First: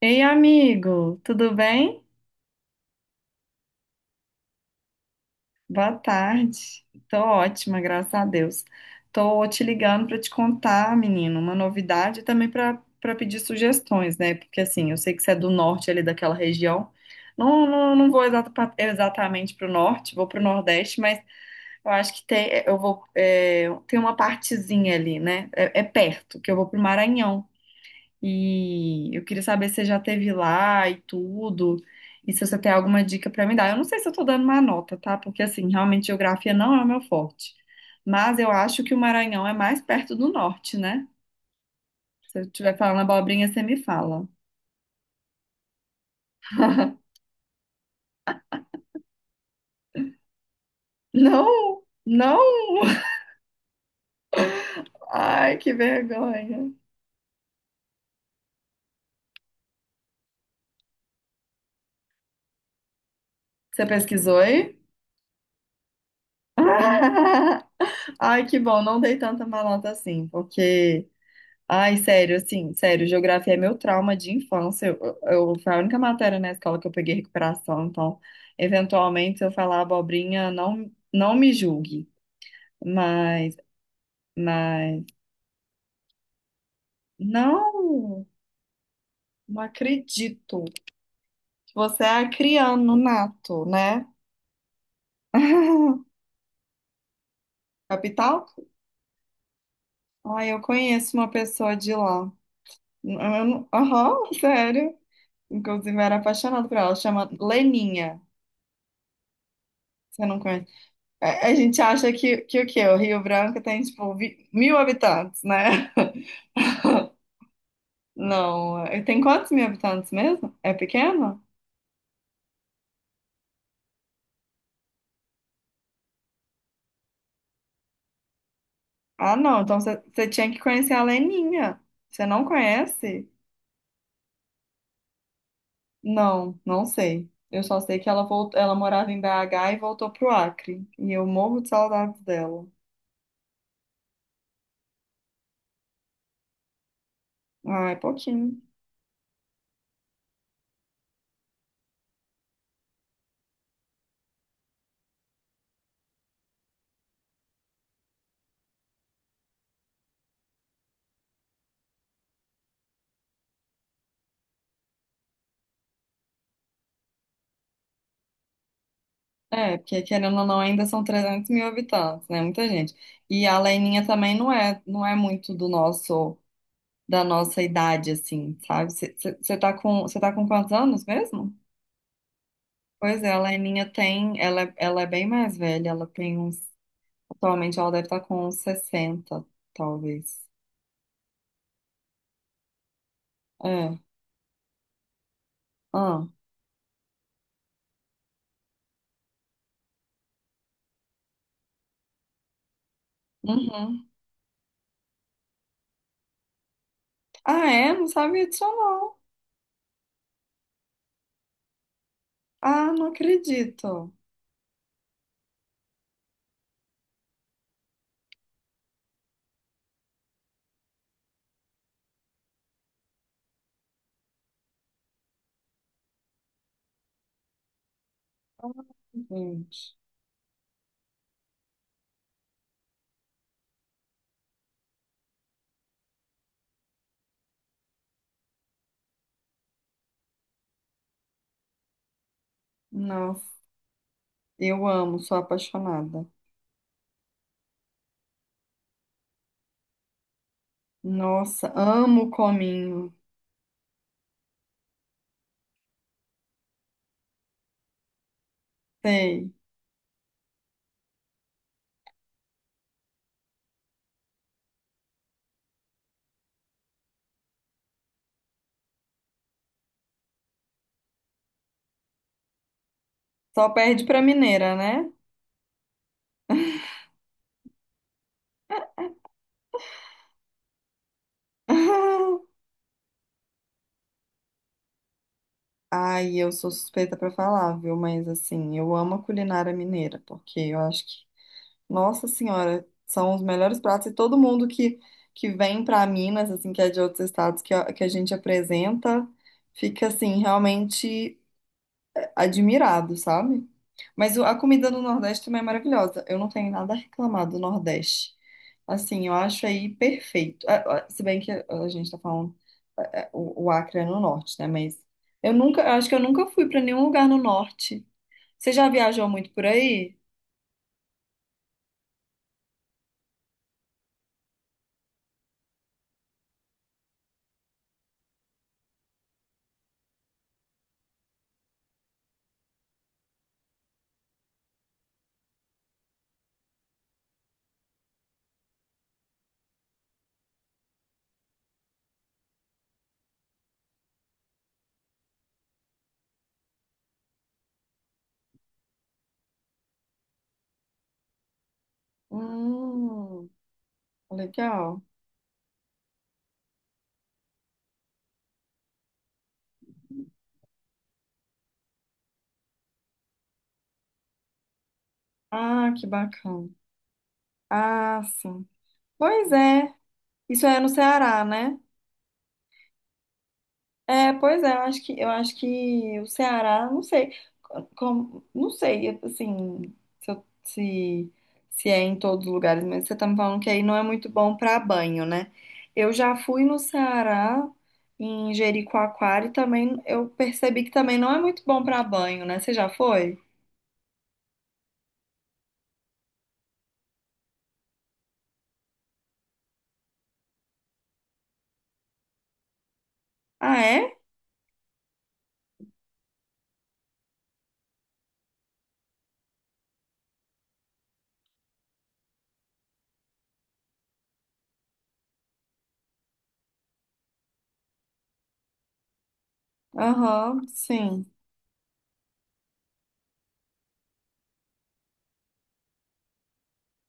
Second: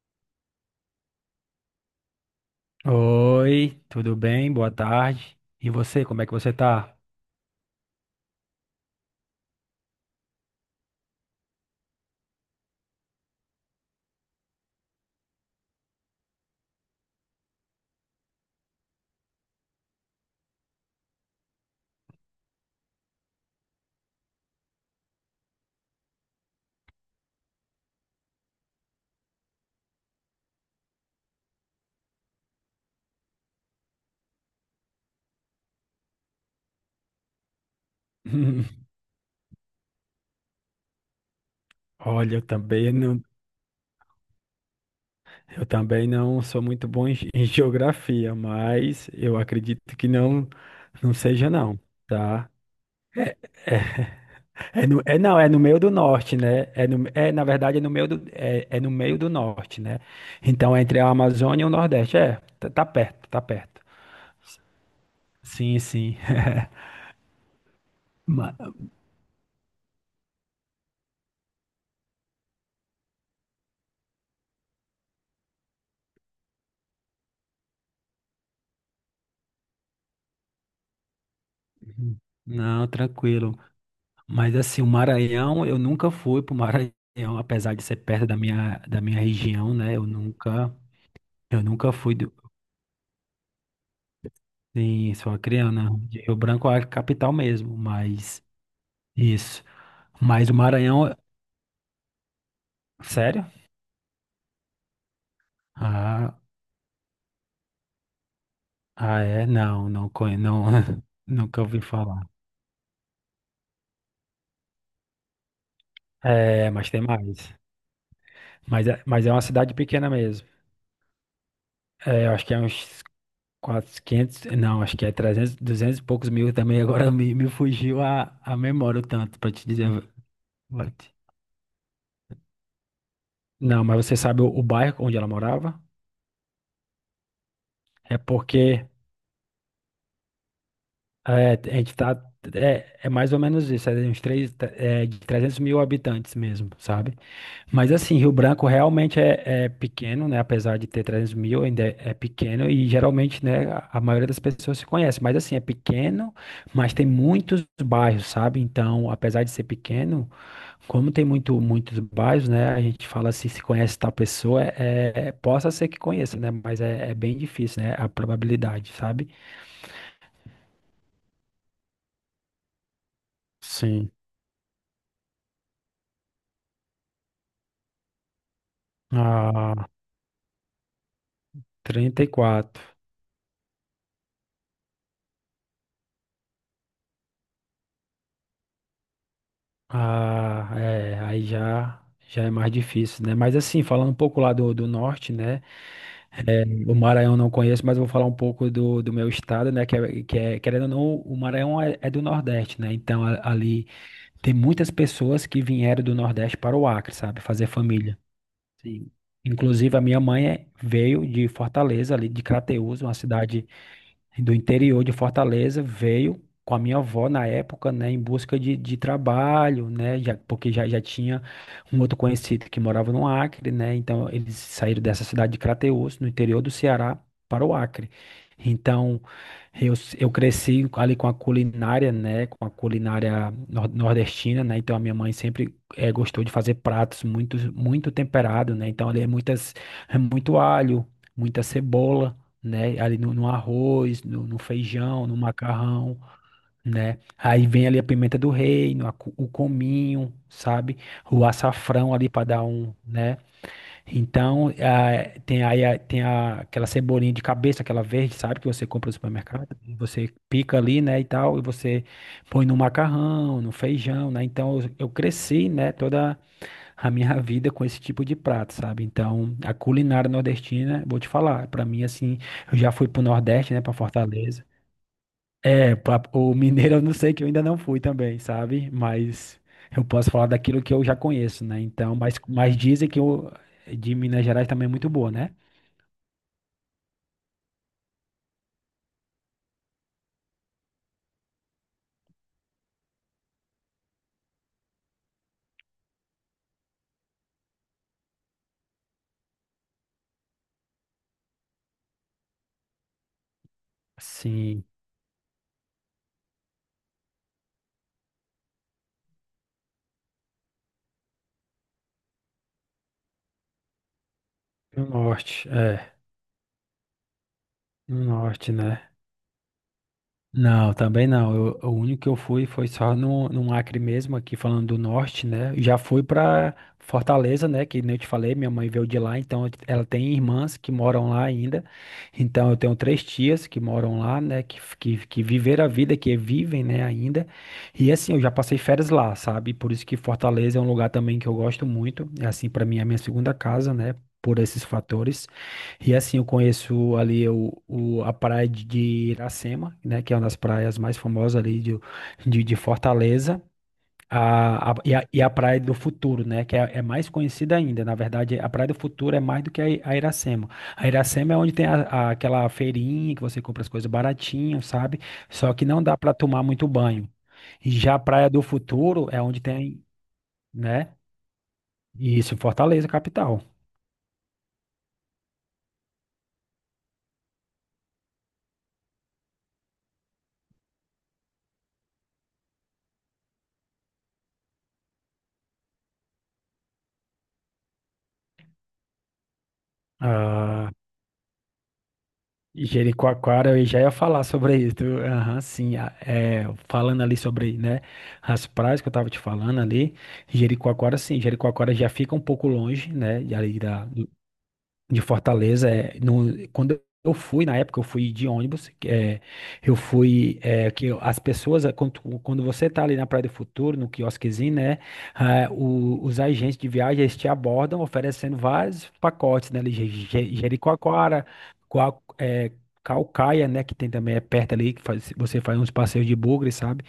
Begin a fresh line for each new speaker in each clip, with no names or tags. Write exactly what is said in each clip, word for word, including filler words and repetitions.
Ei, amigo, tudo bem?
Oi, tudo bem? Boa tarde. E
Boa
você, como é que você
tarde.
tá?
Tô ótima, graças a Deus. Tô te ligando para te contar, menino, uma novidade e também para para pedir sugestões, né? Porque assim, eu sei que você é do norte ali daquela região. Não, não, não vou exata- pra- exatamente para o norte, vou para o nordeste, mas eu acho que tem, eu vou, é, tem uma partezinha ali, né? É, é perto, que eu vou para o Maranhão. E eu queria saber se você já teve lá e tudo, e se você tem alguma dica para me dar. Eu não sei se eu tô dando uma nota, tá? Porque assim, realmente geografia não é o meu forte. Mas eu acho que o Maranhão é mais perto do norte, né?
Olha,
Se
eu
eu estiver
também
falando
não,
abobrinha, você me fala.
eu também não sou muito bom em, ge- em geografia, mas eu acredito que não, não seja não,
Não, não.
tá? É, no, é não, é
Ai,
no
que
meio do norte, né?
vergonha.
É, no, é na verdade é no meio do, é, é no meio do norte, né? Então é entre a Amazônia e o Nordeste, é, tá, tá perto, tá perto.
Você pesquisou aí?
Sim, sim.
Ai,
Ma-
que bom, não dei tanta malota assim, porque ai, sério, assim, sério, geografia é meu trauma de infância. Eu, eu- foi a única matéria na escola que eu peguei recuperação, então, eventualmente, se eu falar abobrinha, não, não me julgue.
Não,
Mas,
tranquilo. Mas assim, o
mas,
Maranhão, eu nunca fui pro Maranhão, apesar de ser
não,
perto da minha, da minha
não
região, né? Eu
acredito.
nunca, eu nunca
Você
fui
é
do,
acriano nato, né?
em Suacriana, de Rio Branco é a capital mesmo, mas
Capital?
isso. Mas
Ai,
o
eu
Maranhão,
conheço uma pessoa de lá. Eu
sério?
não- Aham, sério. Inclusive, eu era
Ah,
apaixonada por ela, chama Leninha.
ah é? Não, não
Você
conhe-
não
não,
conhece? A a
nunca
gente
ouvi
acha
falar.
que, que o quê? O Rio Branco tem, tipo, vi- mil habitantes, né?
É, mas tem mais.
Não,
Mas é,
eh, tem
mas é uma
quantos mil
cidade pequena
habitantes
mesmo.
mesmo? É pequeno?
É, eu acho que é uns quatrocentos, quinhentos não, acho que é trezentos duzentos e poucos mil também. Agora me, me fugiu a, a memória o
Ah,
tanto, pra
não,
te
então
dizer.
você você tinha que conhecer a
What?
Leninha. Você não conhece?
Não, mas você sabe o, o bairro onde ela morava?
Não, não sei. Eu só sei que
É
ela, voltou, ela
porque
morava em B H e voltou pro Acre. E eu
é,
morro de
a gente
saudades
tá.
dela.
É, é mais ou menos isso, é de uns três, é, de trezentos mil habitantes mesmo, sabe?
Ah,
Mas
é
assim, Rio
pouquinho.
Branco realmente é, é pequeno, né? Apesar de ter trezentos mil, ainda é, é pequeno e geralmente, né, a, a maioria das pessoas se conhece. Mas assim, é pequeno, mas tem muitos bairros, sabe? Então, apesar de ser pequeno, como tem muito, muitos bairros, né? A gente fala assim, se conhece tal pessoa, é, é- possa ser que conheça, né? Mas é, é bem difícil, né? A probabilidade, sabe?
É, porque querendo ou não, ainda são trezentos mil habitantes, né? Muita gente. E a Leninha
Sim.
também não é, não é muito do nosso, da nossa idade, assim, sabe? Você tá
Ah,
com, você tá com quantos anos mesmo?
trinta e quatro.
Pois é, a Leninha tem, ela, é- ela é bem mais velha, ela tem uns, atualmente ela deve estar com uns sessenta, talvez.
Ah, é, aí já, já é mais difícil, né? Mas assim,
É,
falando um pouco lá do, do norte, né?
ah,
É, o Maranhão eu não conheço, mas eu vou falar um pouco do, do meu estado, né? Que é, que é, querendo ou não, o Maranhão é, é do Nordeste, né? Então a- ali
uhum.
tem muitas pessoas que vieram do Nordeste para o Acre, sabe? Fazer
Ah, é? Não
família.
sabia disso
Sim.
não.
Inclusive a minha mãe é- veio de Fortaleza, ali de
Ah,
Crateús,
não
uma cidade
acredito.
do interior de Fortaleza, veio com a minha avó na época, né, em busca de, de trabalho, né, já, porque já, já tinha um outro conhecido que morava no Acre, né, então eles saíram dessa cidade de Crateús, no interior do Ceará, para o Acre. Então, eu,
Gente,
s- eu cresci ali com a culinária, né, com a culinária nor- nordestina, né, então a minha mãe sempre eh, gostou de fazer pratos muito, muito temperado né, então ali é muitas, é muito alho, muita cebola, né? Ali no, no
nossa,
arroz, no, no
eu amo,
feijão, no
sou
macarrão,
apaixonada.
né? Aí vem ali a pimenta do reino, a cu- o cominho, sabe? O
Nossa,
açafrão
amo
ali
o
para dar um,
cominho,
né? Então, ah, tem aí a- tem a- aquela cebolinha de cabeça, aquela verde, sabe? Que você compra no
sei.
supermercado, e você pica ali, né? E tal, e você põe no macarrão, no feijão, né? Então, eu, eu cresci, né? toda a minha vida com esse tipo de prato, sabe? Então, a culinária nordestina, vou te falar, pra mim assim, eu já fui pro
Só
Nordeste, né, pra
perde pra
Fortaleza.
mineira, né?
É, pra- o mineiro eu não sei que eu ainda não fui também, sabe? Mas eu posso falar daquilo que eu já conheço, né? Então, mas, mas dizem que o de Minas Gerais também é muito boa, né?
Ai, eu sou suspeita pra falar, viu? Mas assim, eu amo a culinária mineira, porque eu acho que, nossa senhora, são os melhores pratos e todo mundo que, que vem pra Minas, assim, que é de outros estados que, a- que a gente apresenta, fica assim, realmente admirado, sabe? Mas o- a
Sim,
comida do Nordeste também é maravilhosa. Eu não tenho nada a reclamar do Nordeste. Assim, eu acho aí perfeito. Ah, ah, Se bem que a a gente tá falando o, o Acre é no norte, né? Mas
no
eu
norte,
nunca, eu acho
é,
que eu nunca fui para nenhum lugar no norte.
no norte,
Você já
né?
viajou muito por aí?
Não, também não. Eu- o único que eu fui foi só no, no Acre mesmo, aqui falando do norte, né? Já fui pra Fortaleza, né? Que nem eu te falei, minha mãe veio de lá, então ela tem irmãs que moram lá ainda. Então eu tenho três tias que moram lá, né? Que, que, que viveram a vida, que vivem, né, ainda. E assim, eu já passei férias lá, sabe? Por isso que Fortaleza é um lugar também que eu gosto muito. É assim, pra mim, é a minha segunda casa, né? Por esses fatores. E assim, eu conheço ali o, o- a praia de de Iracema, né, que é uma das praias mais famosas ali de, de, de
Hum,
Fortaleza, a, a-
legal.
e, a, e a Praia do Futuro, né, que é, é mais conhecida ainda. Na verdade, a Praia do Futuro é mais do que a, I- a Iracema. A Iracema é onde tem a- a- aquela feirinha que você compra as coisas baratinho, sabe? Só que
Ah,
não
que
dá para tomar
bacana.
muito banho. E já a
Ah,
Praia do
sim.
Futuro é
Pois
onde
é.
tem,
Isso é no
né,
Ceará, né?
isso, Fortaleza, capital.
É, pois é, eu acho que, eu acho que o Ceará, não sei, como, não sei, assim, se, eu- se, se é em todos os lugares, mas você tá me falando que aí não é muito bom para banho, né? Eu já fui no Ceará, em Jericoacoara, e também eu percebi
Ah,
que também não é muito bom para banho, né? Você já foi?
Jericoacoara, eu já ia falar sobre isso. Aham, sim. a- é, falando ali sobre, né, as praias que eu tava te falando ali. Jericoacoara, sim. Jericoacoara já fica um pouco longe, né, de
Ah,
ali da,
é?
de Fortaleza. É, no- quando eu fui, na época, eu fui de ônibus. É, eu fui. É, que as pessoas, é, quando, tu- quando você tá ali na Praia do Futuro, no quiosquezinho, né? Ah, o- os agentes de viagem eles te abordam oferecendo vários pacotes, né? Ali, Je- Je-
Aham, sim.
Jericoacoara, Coa- é, Caucaia, né? Que tem também é perto ali, que faz- você faz uns passeios de bugre, sabe?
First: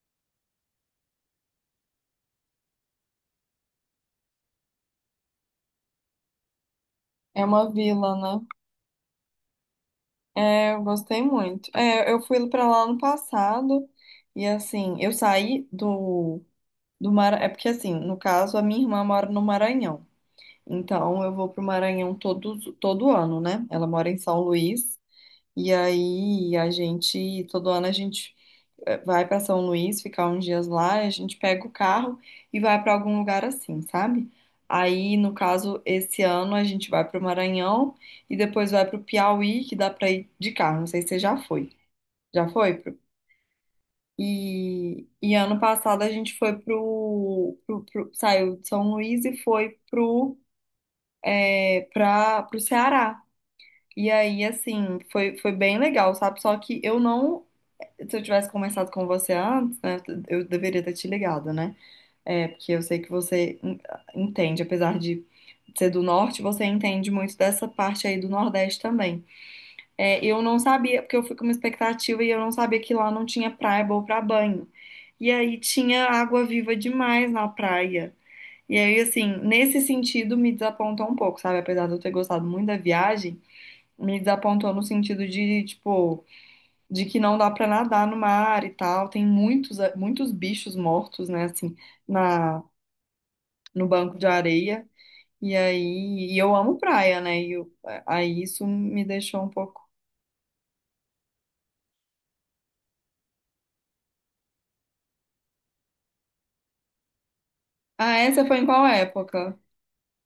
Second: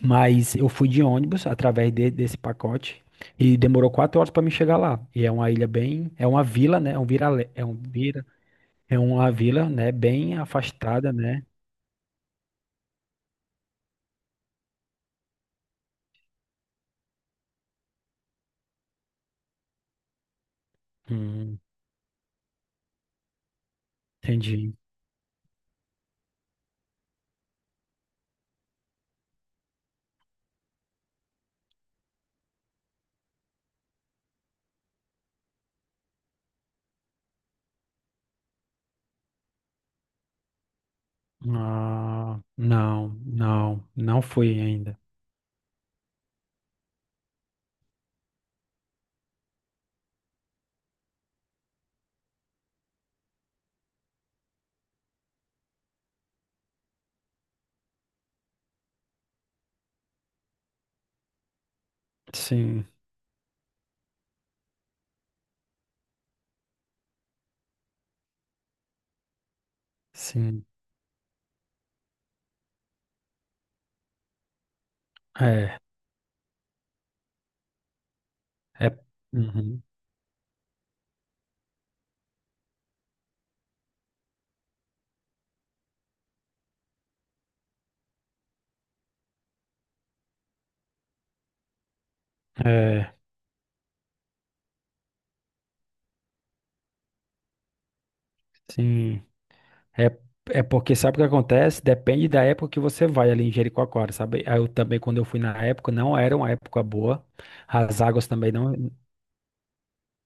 Mas eu fui de ônibus através de- desse pacote e demorou quatro horas para me chegar lá. E é uma ilha bem, é uma vila, né? É um
É
vira, é
uma
um
vila,
vira,
né?
é uma vila, né? Bem
É, eu
afastada,
gostei
né?
muito. É, eu fui pra lá no passado, e assim, eu saí do Do Mara... É porque, assim, no caso, a minha irmã mora no Maranhão. Então, eu vou
Hum,
pro Maranhão todo, todo ano, né? Ela mora em São
entendi.
Luís. E aí, a gente, todo ano, a gente eh, vai pra São Luís, ficar uns dias lá, a gente pega o carro e vai pra algum lugar assim, sabe? Aí, no caso, esse ano a gente vai pro Maranhão e depois vai pro Piauí, que dá pra ir de carro. Não sei se você já foi.
Ah,
Já foi?
não, não, não fui ainda.
E, e ano passado a gente foi pro, pro, pro- saiu de São Luís e foi pro, é, pra, pro Ceará. E aí, assim, foi, foi bem legal, sabe? Só que eu não. Se eu tivesse conversado com você antes, né? Eu deveria ter te ligado, né? É, porque eu
Sim,
sei que você en- entende, apesar de ser do norte, você entende muito dessa parte aí do Nordeste também. É, eu não
sim.
sabia, porque eu fui com uma expectativa e eu não sabia que lá não tinha praia boa pra banho. E aí
É,
tinha água viva demais na praia. E
é,
aí, assim,
uhum,
nesse sentido me desapontou um pouco, sabe? Apesar de eu ter gostado muito da viagem, me desapontou no sentido de, tipo, de que não dá pra nadar no mar e tal. Tem muitos, muitos bichos mortos, né, assim, na,
é,
no banco de areia. E aí, e eu amo praia, né? E eu- aí isso me
sim.
deixou um pouco.
É, é Porque sabe o que acontece? Depende da época que você vai ali em Jericoacoara, sabe? Aí Eu também, quando eu fui na época, não era uma época boa. As
Ah,
águas
essa
também
foi em
não.
qual época?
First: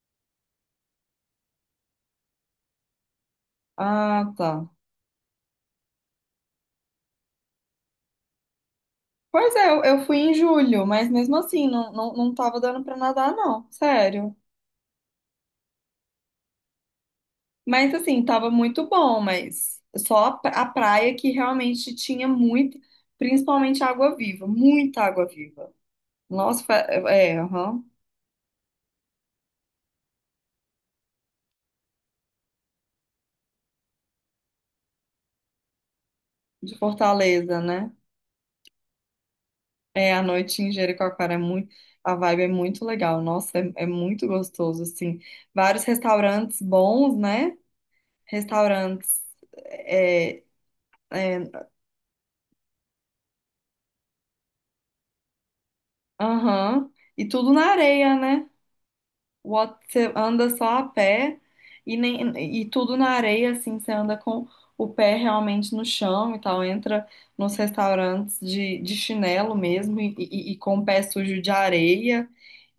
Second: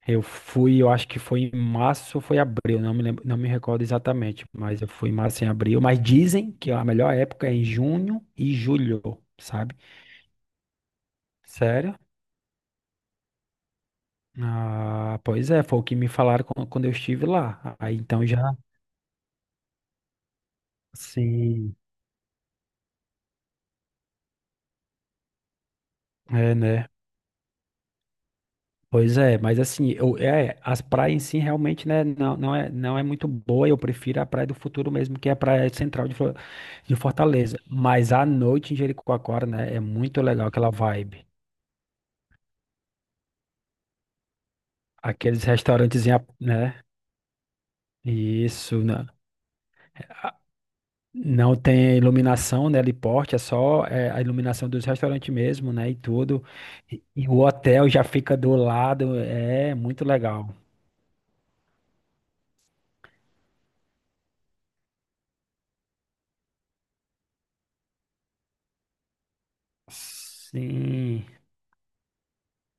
Eu fui, eu acho que foi em março ou foi abril, não me lembro, não me recordo
Ah,
exatamente,
tá.
mas eu fui em março e em abril. Mas dizem que a melhor época é em junho e julho,
Pois é,
sabe?
eu, eu fui em julho, mas mesmo assim, não,
Sério?
não, não tava dando pra nadar, não, sério.
Ah, pois é, foi o que me falaram quan- quando eu estive lá.
Mas
Aí
assim,
então
tava
já.
muito bom, mas só a pra- a praia que
Sim.
realmente tinha muito, principalmente água viva, muita água viva.
É,
Nossa, fa-
né?
é, aham,
Pois é, mas assim, eu, é, as praias em si realmente, né, não, não é, não é muito boa, eu prefiro a Praia do Futuro mesmo, que é a Praia Central de, Flo-
de
de Fortaleza,
Fortaleza, né?
mas à noite em Jericoacoara, né, é
É,
muito
a
legal
noite
aquela
em
vibe,
Jericoacoara é muito, a vibe é muito legal, nossa, é, é muito gostoso, assim.
aqueles
Vários
restaurantes, em
restaurantes
né,
bons, né?
isso, né,
Restaurantes.
a-
é, é,
não tem iluminação, né, ali porte, é só é, a iluminação dos restaurantes mesmo, né, e tudo,
Aham.
e,
E
e o
tudo na
hotel já
areia,
fica
né?
do lado, é muito
Você
legal.
anda só a pé e, nem, e tudo na areia, assim, você anda com o pé realmente no chão e tal. Entra nos restaurantes de, de chinelo mesmo e, e- e com o pé
Sim.
sujo de areia.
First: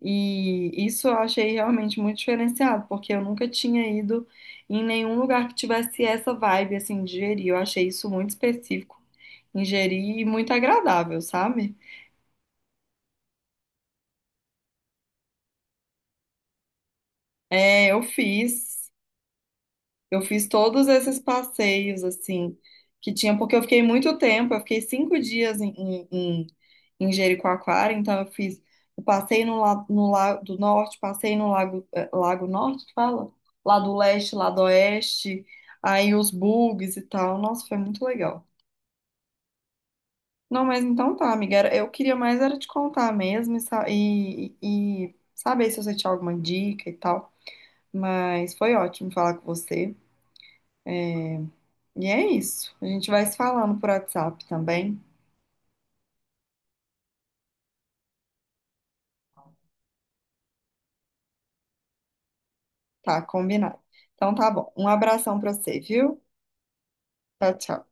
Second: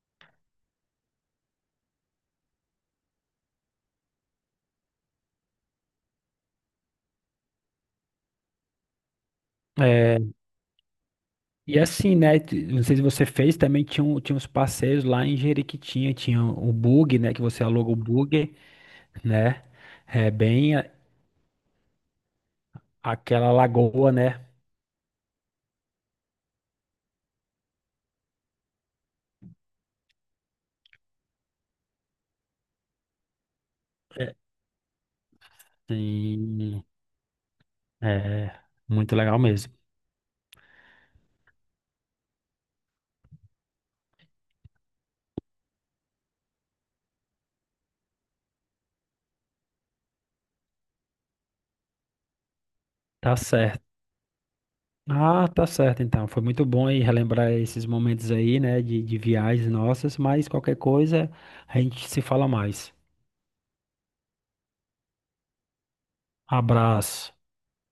E isso eu achei realmente muito diferenciado, porque eu nunca tinha ido em nenhum lugar que tivesse essa vibe, assim, de Jeri. Eu achei isso muito específico em
É,
Jeri e muito agradável, sabe?
e assim, né? t- Não sei se você fez, também tinha, um- tinha uns passeios lá em Jeriquitinha, tinha o bug, né? Que você
É,
aluga o
eu
bug,
fiz.
né?
Eu
É
fiz
bem
todos
a-
esses passeios, assim, que tinha,
aquela
porque eu fiquei
lagoa,
muito
né?
tempo, eu fiquei cinco dias em, em, em, em Jericoacoara, então eu fiz, eu passei no, la- no Lago do Norte, passei no Lago, eh, Lago Norte, que fala? Lá do Leste,
É,
lá do Oeste, aí os
sim,
bugs e tal, nossa, foi muito legal.
é muito legal mesmo.
Não, mas então tá, amiga, era- eu queria mais era te contar mesmo e, sa- e e- e saber se você tinha alguma dica e tal, mas foi ótimo falar com você. E é isso. A gente vai se
Tá
falando
certo.
por WhatsApp também.
Ah, tá certo, então. Foi muito bom aí relembrar esses momentos aí, né? De, de viagens nossas, mas qualquer coisa a gente se fala mais.
Tá, combinado. Então tá bom. Um abração pra você, viu?
Abraço.
Tchau, tchau.